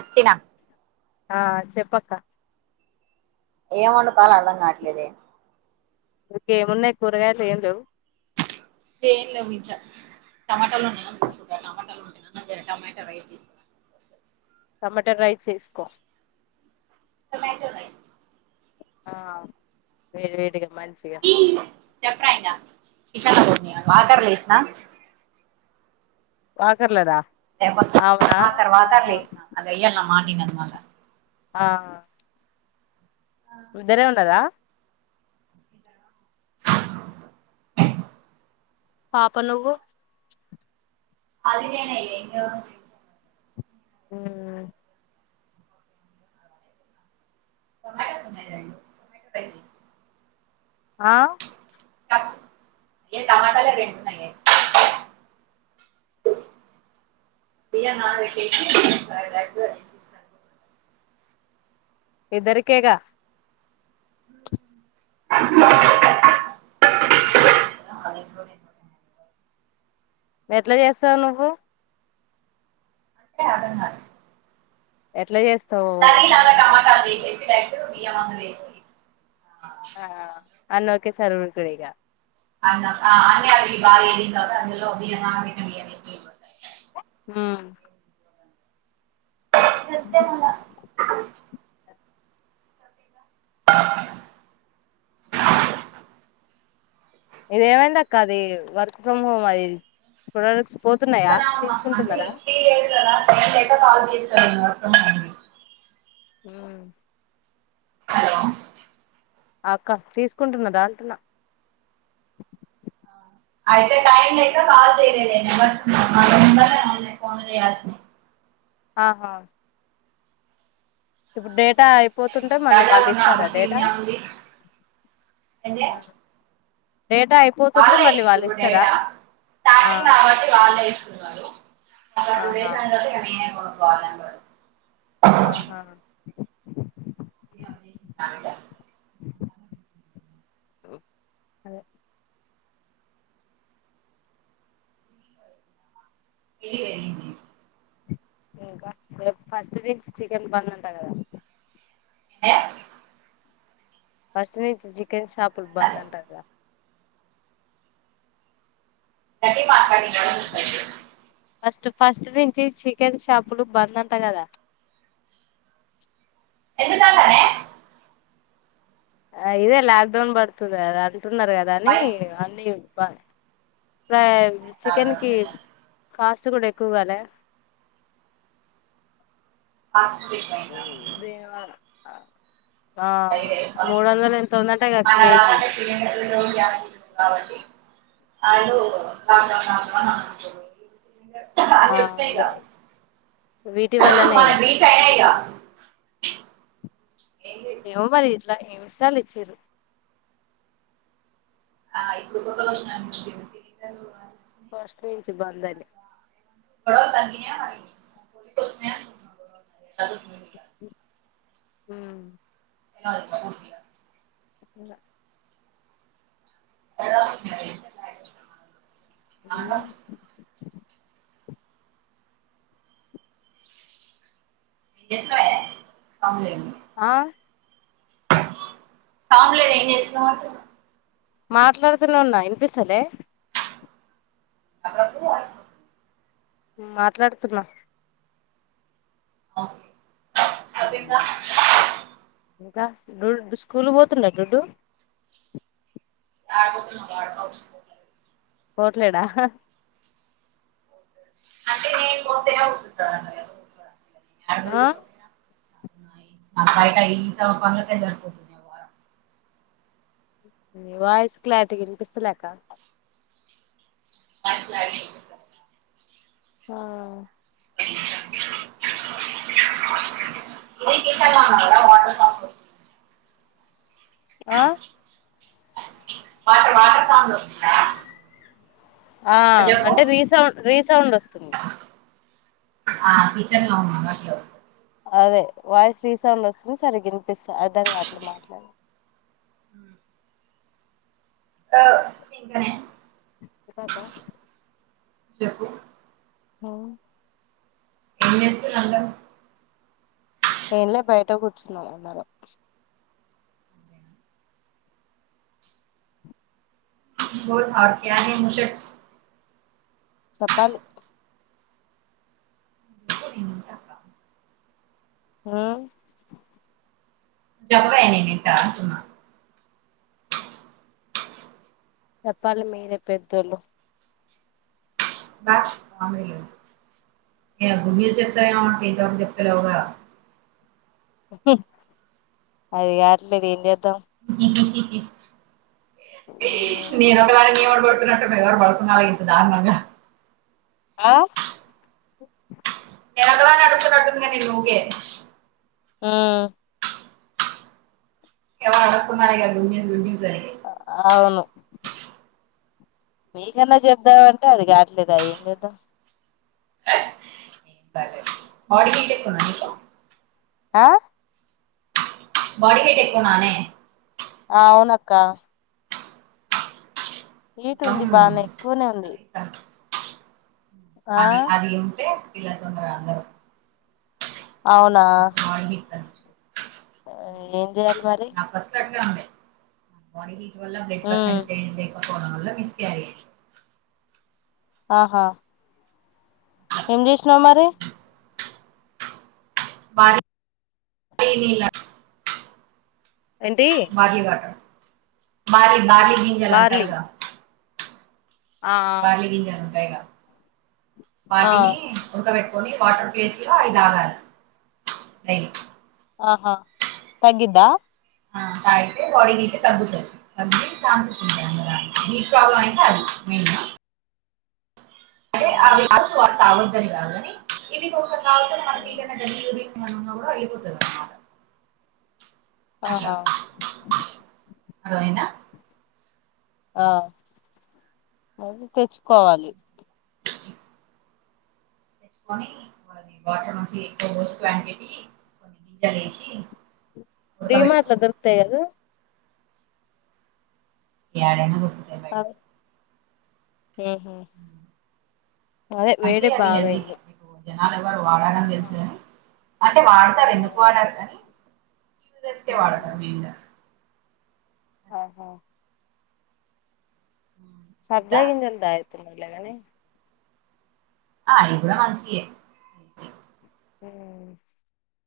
వచ్చిన ఆ చెప్పక్క ఏమొండుకోవాలో అర్థం కావట్లేదే ఇంకేమున్నాయి కూరగాయలు ఏం లెవ్ ఏం లెవ్వు ఇంట్ల టమాటలు స [unintelligible] టమాటో రైస్ చేసుకున్న టమాటా రైస్ చేస్కో టొమాటో రైస్ ఆ వేడి వేడిగా మంచిగ కిష రోన్ని వాటర్లో ఏసిన వాకర్లేదా [unintelligible] మా తర్వాత అది ఏసినారు అది ఎయ్యల్ల మాటినది మల్ల ఆ ఉద్దరే ఉన్నరా పాప నువ్వు అది పోయినయి ఏందో మ్మ్ టమోటాలు ఉన్నాయి కదండీ టమాటో రైస్ చేసుకుంటా ఆ టకు ఏ టమాటాలే రెండున్నాయే తీయన [unintelligible] చూసాను ఇద్దరికేగా అది ఇంట్లోనే ఎట్లా చేస్తావు నువ్వు అంటే అదన్న ఎట్లా చేస్త [unintelligible] ఆ అన్ని ఓకేసారి ఊరితదిగా [unintelligible] ఊ [unintelligible] ఇది ఏమైంది అక్క అది వర్క్ ఫ్రమ్ హోమ్ అది [unintelligible] ఎప్ప అంటే తీసుకుంటున్నారా ఇలీారా [unintelligible] మ్ హలో ఆ అక్క తీసుకుంటున్నదాంటున్నా అయితే టైం లేక కాల్ చేయలేదే [unintelligible] ఫోన్ చేయాల్సింది ఆ హా ఇప్పుడు డే టా అయిపోతుంటే మళ్ళీ దండాలు వాళ్ళు ఉన్నా ఇస్తారా బుక్ డేటా ఉంది ఏంటే డేటా అయిపోతుంటే వాళ్ళే మళ్ళీ వాళ్ళు ఇస్తున్రు ఇస్తారా డేటా ఆ స్టార్టింగ్ కాబట్టి వాళ్ళే ఇస్తున్నారు మళ్ళా టు ఆహా డేస్ అయిన తరువాత ఇగా నేనే కొనుక్కోవాలి అన్నాడు ఆ హా ఇదే ఉద్దేశం నా మీద. ఆ అదే [inaudible] ఇంకా రేపు ఫస్ట్ నుంచి చికెన్ బందంటా కదా అంటే అర్థం ఫస్ట్ నుంచి చికెన్ షాపులు బంద్ కాలేదు. అంటాగా గట్టిగ మాట్లాడు గదా వినిపిస్తలేదు ఫస్ట్ ఫస్ట్ నుంచి చికెన్ షాపులు బంద్ అంటా గదా ఎందుకంటనే ఇదే లాక్ డౌన్ పడుతుంది కదా అంటున్నారు కదా అని వై అన్నీ చే [unintelligible] చికెన్ కి కాస్ట్ చ్చు గూడా ఎక్కువగాలే ఫాస్ట్ ఫుడ్ [unintelligible] దేవా [unintelligible] ఉందంటే ఇక అ కేజీ ఆ అన్ని వచ్చినాయి గా ఇదే వీటి వల్లనే ఇగ మనకి రీచ్ అయినాయి గా లేదు ఏమో మరి ఇట్లా ఇంస్టా లా ఇచ్చిళ్లు ఆ ఇప్పుడు [unintelligible] ఫస్ట్ నుంచి బందని [inaudible] మ్మ్ [inaudible] ఇంగా అ మ్మ్ ఎం చేసినవే [unintelligible] ఆ సౌండ్ లేదు ఏం చేస్తున్నావ్ అటు మాట్లాడుతూనే ఉన్నా వినిపిస్తలే అ మాట్లాడుతున్నా [unintelligible] ఇంకా డు స్కూల్ పోతుండ డుడ్డు ఆ పోట్లేడా అంట నేను పోతే పోతనన్నాడు ఆ [unintelligible] బయట ఈ తవ పనులకే సరిపోతుంది వాయిస్ క్లారిటీగ ఇనిపిస్తలే అక్క మాట్లాడింది ఇనిపిస్త ఆ అ [unintelligible] ఇది కిచెన్ లో ఉన్న కదా వాటర్ సౌండ్ వస్ ఆ వాటర్ వాటర్ సౌండ్ వస్తుందా ఆ ఇప్పుడు చెప్పు అంటే రీసౌండ్ రీసౌండ్ వస్తుంది ఆ కిచన్ లో ఉన్నానా అప్పుడు అదే వాయిస్ రీసౌండ్ వస్తుంది సరిగ్గినిపిస అర్థంగావట్లే మాట్లాడే మ్మ్ ఇంకనే ఇంకాక చెప్పు మ్మ్ ఏంచేస్తుర్రు అందరూ ఏం లే బయట కూర్చున్నాం అందరం బోల్ [unintelligible] నీ ముచ్చట్స్ చెప్పాలి [unintelligible] మ్మ్ నువ్ చెప్పవే నేనింటా అంటున్న చెప్పాలి మీరే పెద్దోళ్ళు [unintelligible] మమ్మీ ఇగ భూమ్మీద చెప్తవేమో [unintelligible] చెప్తలేవుగా అది కాట్లేదు ఏం చేద్దాం నేనొకదాన్ని ఏమననుకుంట్ [unintelligible] పడుకున్నావా ఇంక దారుణంగా ఆ నేనొక్కదాన్నే అడుగుతున్నట్టుంది గా నిన్ను ఊకె మ్మ్ ఎవ అనక్కు మరి బూమ్మీద [unintelligible] అవును మీకన్నా చెద్దామంటే అది కాట్లేదు అ ఏం చేద్దాం సరే మామిడికాయ్ చెట్టుందా నీకు ఆ మామిడికాయి చెట్టుందానే ఆ అవునక్క హీట్ కొంచెం ఉంది బానే ఎక్కువనే ఉంది అది తగ్గు- ఆ అది అది ఉంటే పిల్లలు తొందర అందరు [inaudible] అవునా ఏం చేయాలి మరి వన్ వీక్ వల్ల బ్లడ్ పర్సెంట్ [unintelligible] [unintelligible] ఆహా ఏం చేసినావు మరి [unintelligible] ఏంటి భార్లీ వాటర్ భార్లీ భార్లీ గింజలు బార్లీ అంటారుగా ఆ బార్లీ గింజలు ఉంటాయిగా ఆ పాటిని ఉడకపెట్ ట్టుకొని వాటర్ ప్లేస్ లో అవి తాగాలి ఆహా తగ్గిద్దా ఆ తాగితే బాడీ హీట్ తగ్గుతది తగ్గే చాన్సెస్ ఉంటాయి కదా హీట్ ప్రాబ్లమ్ అయితే అది మీకా అంటే ఆ అవి చ తాగుద్దని కాదు గాని ఇది ఒకసారి తాగితే మనకేదైనా [unintelligible] న్నా కూడా వెళ్ళిపోతది ఆహ అర్ధం అయిందా ఆ మళ్ళీ తెచ్చుకోవాలి తెచ్చుకొని [unintelligible] వాటర్ నుంచి ఎక్కువ [unintelligible] [unintelligible] డిమార్ట్ ఉడకబెట్టుకో లో దొరుకుతయా అవి ఎడన్న దొరుకుతాయి బయట మ్ హ్ అదే మంచి వేడి అవి బాగా హెల్దీకి అయింది మీకు జనాలు ఎవరు వాడారని తెలుసు కాని అంటే ఆ వాడతారు ఎందుకు వాడారు కానీ [unintelligible] ఉమ్ వాడతారు మెయిన్ గా ఆహా ఇంకా సబ్జాగింజలు తాగితున్నలే గాని ఆ అది కూడా మంచియే మ్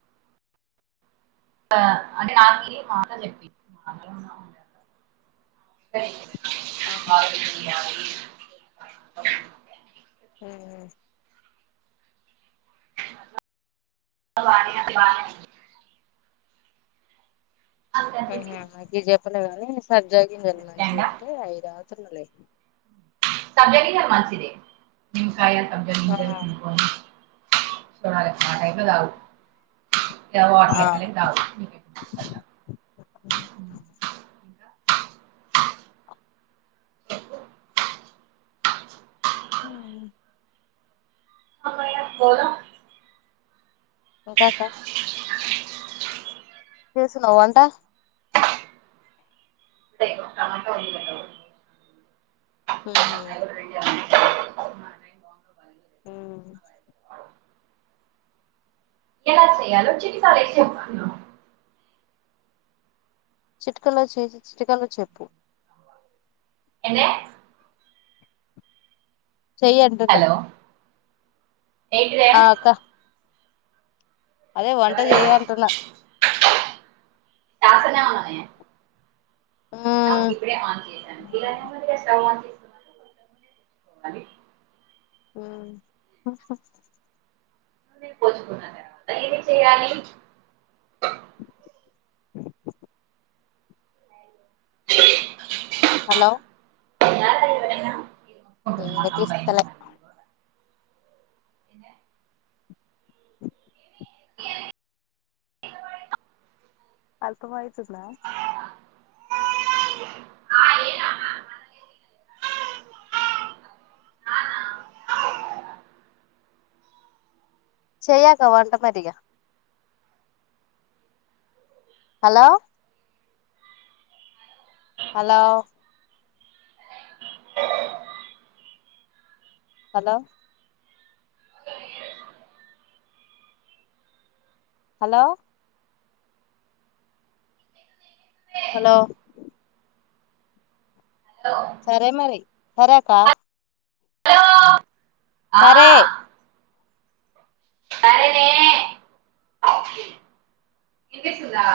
అంటే నాకి మా [unintelligible] చెప్పింది ఆహా మ్ మ్ వ అందుకని చెప్పి ఆహా అవి చెప్పలే గా నీ సబ్జా గింజలు మంచివి అండర్స్టాండా అంటే అవి తాగుతున్నాలే సబ్జా గింజలు మంచిది నిమ్మకాయ సబ్జా ఆ గింజలు [unintelligible] చూడాలే ఆ టైం లో తాగు వాటర్ ఆ లెక్కనే తాగు ఇంకా చెప్పు ఆ [unintelligible] ఉంటాక్కా చేస్తూన్నావ వంట ఇదే ఇగో టమాటా ఉల్లిగడ్డ కూడా. మ్మ్ హ్ అవి కూడా రెండే ఉన్నాయి. మా నాయన బాగుందో బాగాలేదో ఊ తెలియదు. ఎలా చేయాలో చిటిక వేసి చెప్తాను చిటికెలో చేసి చిటికెలో చెప్పు ఏంది చేయొద్దట హలో ఏంటిదే అదే వంట ఎవరే చేయనున్న హఫ్ నవరే న్నం ఉమ్ ఇప్పుడే ఆన్ చేశాను ఇలానేందిగా స్టవ్ అది ఉ ఏం చెయ్యాలి హలో ఇనిపిస్తలే [unintelligible] ఎందే ఇంకేంది అర్థమైతుందా [unintelligible] చేయక్క వంట పతిగ hello hello hello hello hello hello. సరే మరి సరేక్కా ఆ, సరే ఆ సరేనే ఇనిపిస్తుందాక్క